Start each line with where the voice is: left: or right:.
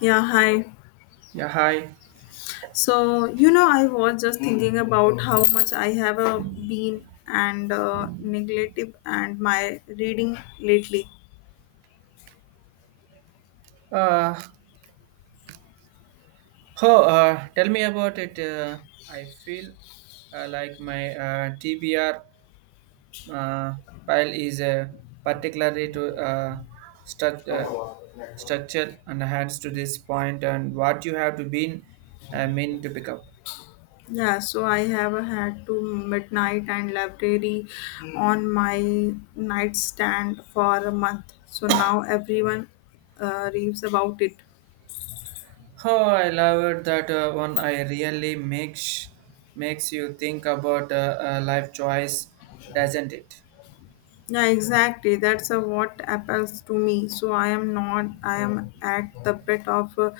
left: Yeah, hi.
right: Yeah, hi.
left: So, you know, I was just thinking about how much I have been and neglective and my reading lately.
right: Uh, oh, tell me about it. I feel like my TBR uh, pile is particularly to struct uh, structure and hands to this point and what you have to be mean to pick up.
left: Yeah, so I have had to midnight and library on my nightstand for a month. So now everyone raves about it.
right: Oh, I love it that one. I really makes you think about life choice, doesn't it?
left: Yeah, exactly. That's what appeals to me. So I am not. I am at the bit of a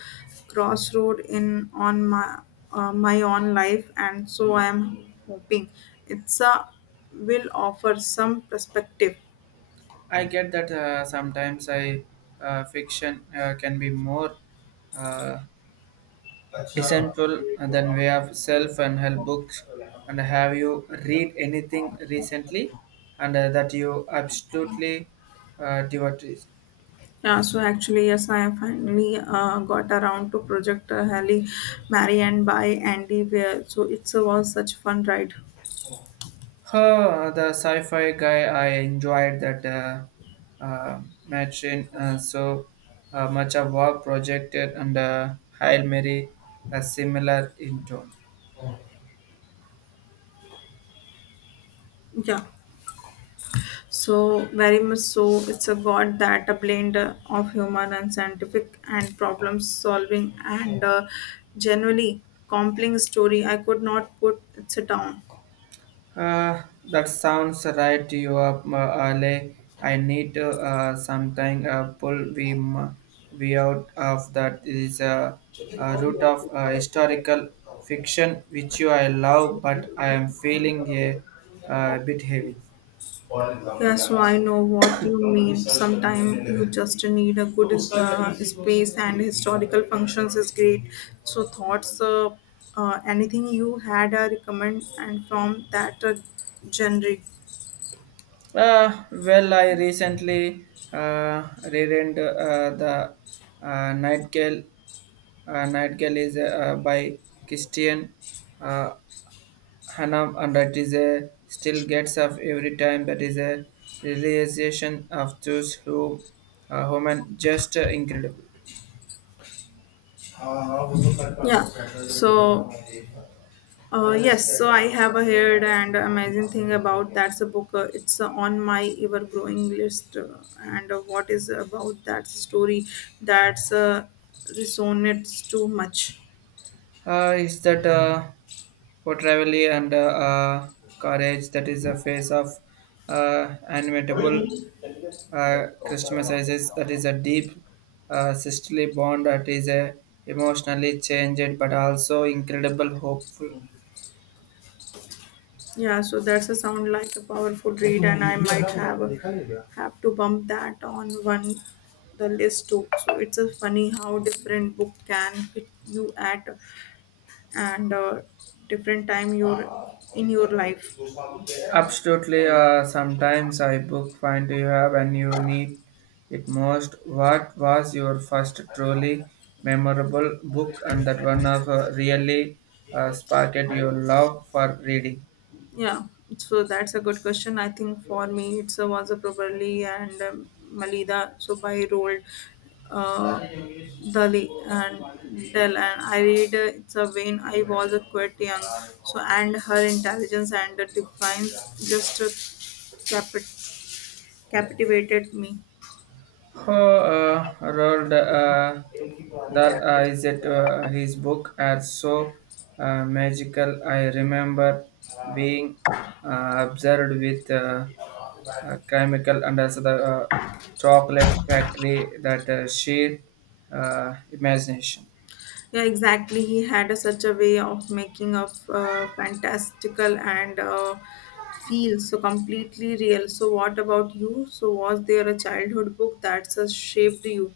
left: crossroad in on my my own life, and so I am hoping it's a will offer some perspective.
right: I get that sometimes I fiction can be more uh, essential than way of self and help books. And have you read anything recently, and that you absolutely devotee?
left: Yeah. So actually, yes, I have finally got around to Project Halle Mary and by Andy Weir. So it was such fun ride.
right: Her the sci-fi guy I enjoyed that match in so much of work projected and Hail Mary a similar in tone.
left: Yeah. So, very much so, it's a god that a blend of human and scientific and problem solving and generally compelling story. I could not put it down.
right: That sounds right to you up alley. I need to sometime pull we out of that is a root of historical fiction which you I love, but I am feeling a bit heavy.
left: Yes, so I know what you mean. Sometimes you just need a good space, and historical functions is great. So thoughts, anything you had a recommend and from that genre.
right: Well, I recently reread the Nightingale. Nightingale is by Christian uh, Hanam, and that is a still gets up every time. That is a realization of those who human just incredible.
left: Yeah. So yes, so I have a heard and amazing thing about that's a book. It's on my ever growing list, and what is about that story that's resonates too much.
right: Is that portrayal and uh, courage that is a face of animatable Christmases that is a deep sisterly bond that is a emotionally changed but also incredible hopeful.
left: Yeah, so that's a sound like a powerful read, and I might have to bump that on one the list too. So it's a funny how different book can hit you at and different time you're in your life.
right: Absolutely, sometimes I book find you have and you need it most. What was your first truly memorable book and that one of really sparked your love for reading?
left: Yeah, so that's a good question. I think for me, it's a was a probably and Malida. So by rolled Dali and Dell, and I read it's a vein. I was a quite young, so and her intelligence and the divine just capit- captivated me.
right: Oh, Roald Dahl is it his book are so magical. I remember being observed with chemical and also the chocolate factory that sheer imagination.
left: Yeah, exactly. He had a, such a way of making of fantastical and feel so completely real. So, what about you? So, was there a childhood book that's shaped you?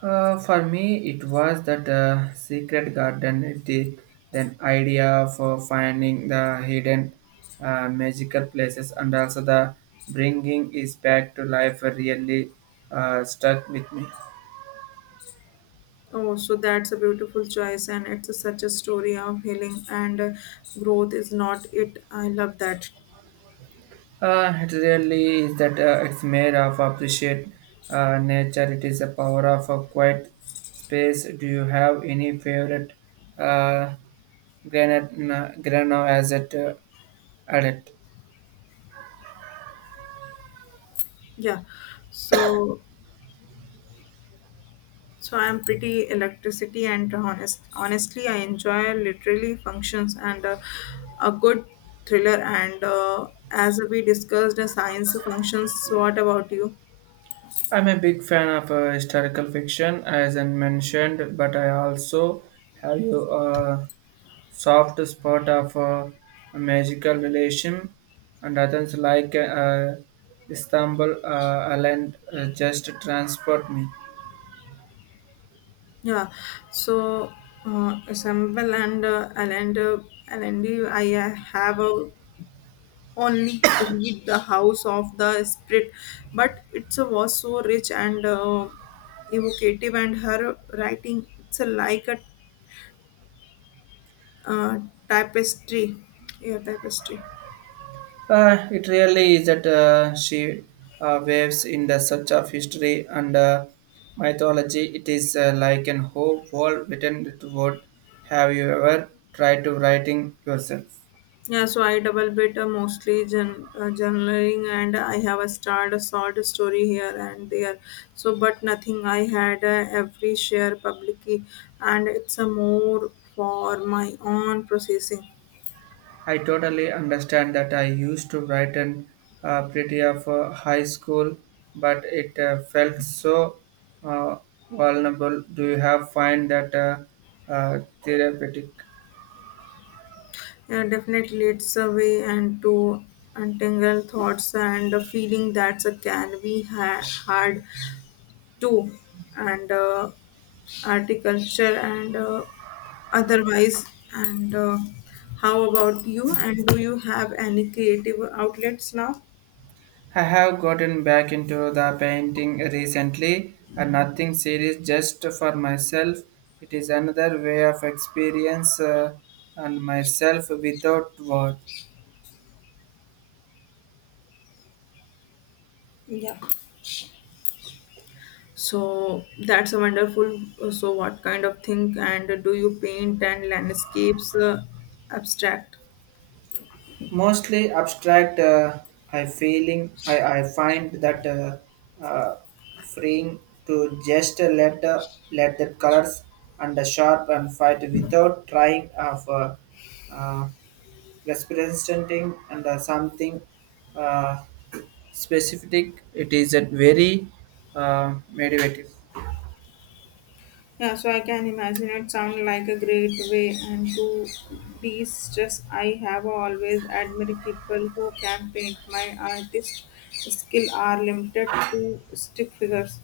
right: For me, it was that secret garden, the then idea for finding the hidden magical places and also the bringing is back to life really stuck with me.
left: Oh, so that's a beautiful choice, and it's a, such a story of healing and growth, is not it? I love that.
right: It really is that it's made of appreciate nature. It is a power of a quiet space. Do you have any favorite uh, granite grano as it adult?
left: Yeah. So, so I'm pretty electricity and honest. Honestly, I enjoy literally functions and a good thriller. And as we discussed, science functions. So what about you?
right: I'm a big fan of historical fiction, as I mentioned, but I also have a soft spot of a magical relation and others like Istanbul Island just transport me.
left: Yeah. So Assemble and I have a only read the House of the Spirit, but it's a was so rich and. Evocative and her writing it's a like a uh, tapestry. Yeah, tapestry.
right: It really is that she waves in the such of history and mythology. It is like an whole world written to what have you ever tried to writing yourself?
left: Yeah, so I double bit mostly journaling, and I have a start a short story here and there. So, but nothing. I had every share publicly, and it's a more for my own processing.
right: I totally understand that I used to write an pretty of high school, but it felt so uh, vulnerable. Do you have find that therapeutic?
left: Yeah, definitely, it's a way and to untangle thoughts and a feeling that's a can be hard too, and art culture and. Otherwise and how about you and do you have any creative outlets now
right: I have gotten back into the painting recently, a nothing series just for myself. It is another way of experience and myself without word.
left: so that's a wonderful so what kind of thing and do you paint and landscapes abstract.
right: Mostly abstract, I feeling I find that freeing to just let the colors and the sharp and fight without trying of uh, representing and something. Uh, Specific it is a very meditative.
left: Yeah, so I can imagine it sound like a great way and to de-stress. I have always admired people who can paint. My artist skill are limited to stick figures.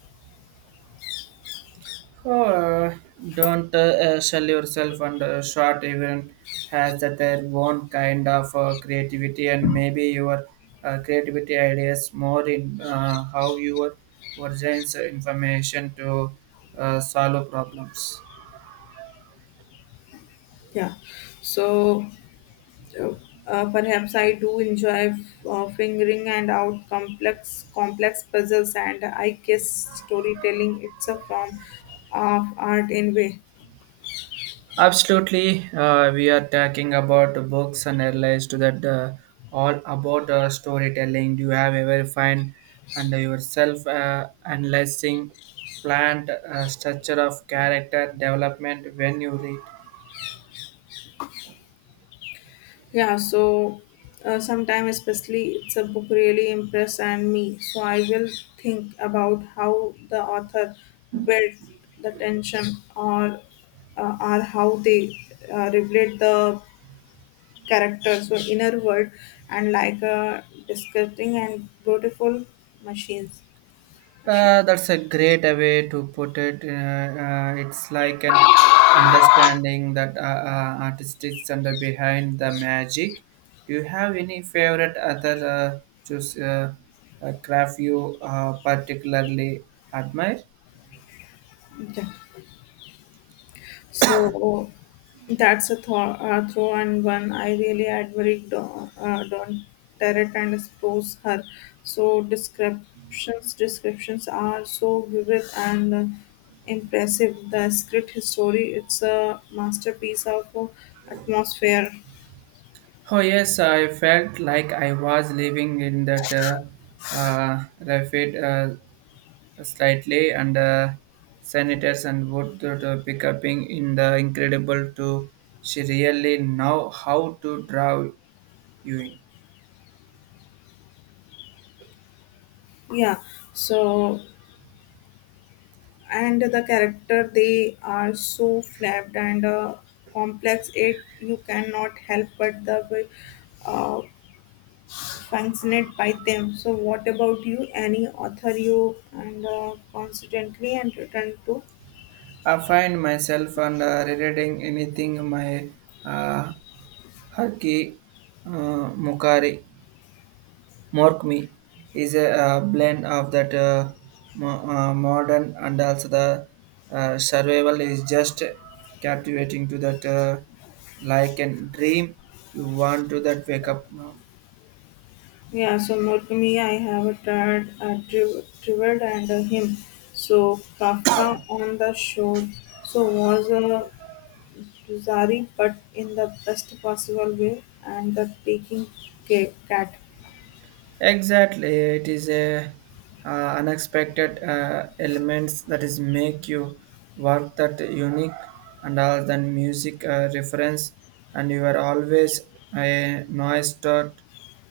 right: Oh, don't sell yourself and short even has that their own kind of creativity and maybe your creativity ideas more in how your versions information to solve problems.
left: Yeah. So perhaps I do enjoy figuring and out complex puzzles, and I guess storytelling it's a form of art in way.
right: Absolutely, we are talking about the books and realized that all about storytelling. Do you have ever find under yourself analyzing plant structure of character development when you read?
left: Yeah, so sometimes especially it's a book really impress and me. So I will think about how the author built the tension or or how they revealed the characters were inner world and like a disgusting and beautiful machines machines.
right: That's a great way to put it. It's like an understanding that artistics and behind the magic. Do you have any favorite other choose craft you particularly admire?
left: Yeah, so that's a thought throw and one I really admired Don Tarrant and suppose her so descriptions are so vivid and impressive the script history it's a masterpiece of atmosphere.
right: Oh yes, I felt like I was living in that rapid slightly and senators and would to pick up in the incredible to she really know how to draw you in.
left: Yeah, so and the character they are so flipped and complex it you cannot help but the way, uh, fascinated by them. So what about you? Any author you and constantly and return to?
right: I find myself and rereading anything my uh, Harki uh, Mukari Morkmi is a blend of that modern and also the survival is just captivating to that like a dream you want to that wake up now.
left: Yeah, so Murakami I have tried Drivet and him. So Kafka on the shore so was a Zari but in the best possible way and the taking cat.
right: Exactly, it is a uh, unexpected elements that is make you work that unique and all that music reference, and you are always a noise dot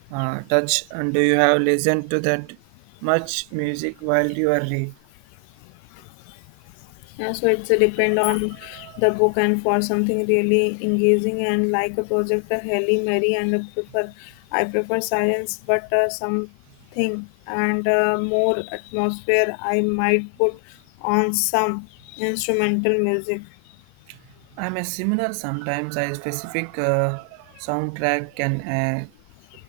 right: touch. And do you have listened to that much music while you are read?
left: Yeah, so it's depend on the book and for something really engaging and like a project, a Halle Mary and I prefer silence, but something and more atmosphere. I might put on some instrumental music.
right: I'm a similar. Sometimes a specific soundtrack can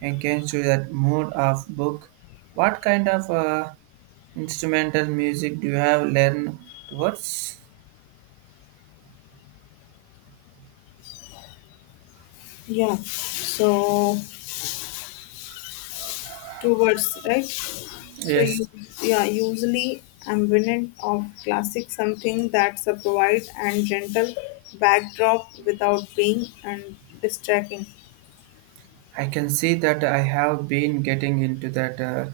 right: engage to that mood of book. What kind of instrumental music do you have learned towards?
left: Yeah, so two words, right? So you,
right: Yes,
left: yeah, usually ambient of classic something that's a provide and gentle backdrop without being and distracting.
right: I can see that I have been getting into that uh,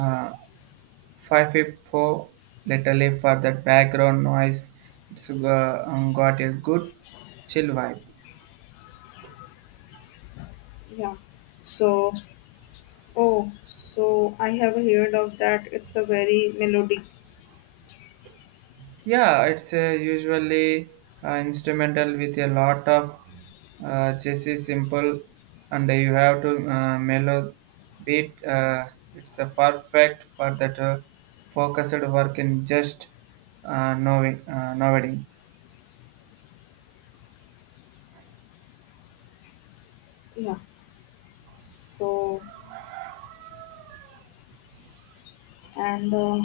right: uh, 554 lately for that background noise. It's got a good chill vibe.
left: Yeah. So, oh, so I have heard of that. It's a very melodic.
right: Yeah, it's usually instrumental with a lot of chassis simple, and you have to mellow beat. It's a perfect for that focused work in just knowing, nodding.
left: Yeah. So, and uh,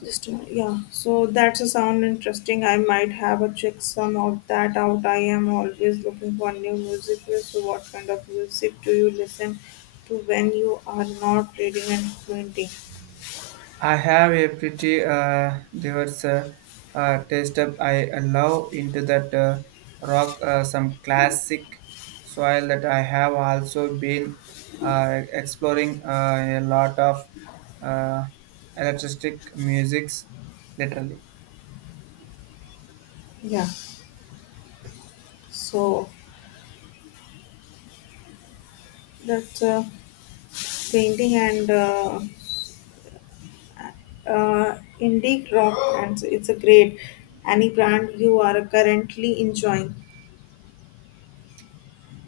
left: just, a- yeah. So that's a sound interesting. I might have a check some of that out. I am always looking for new music. So, what kind of music do you listen to when you are not reading and painting?
right: I have a pretty diverse taste up. I allow into that rock some classic soil that I have also been exploring a lot of uh, electric musics, literally.
left: Yeah. So that's painting and indie rock, and so it's a great any brand you are currently enjoying.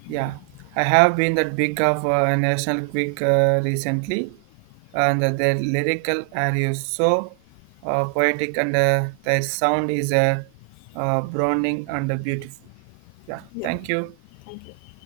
right: Yeah, I have been that big of a National Quick recently, and their lyrical are you so poetic, and their sound is brooding and beautiful. Yeah,
left: Yeah,
right: thank you.
left: thank you.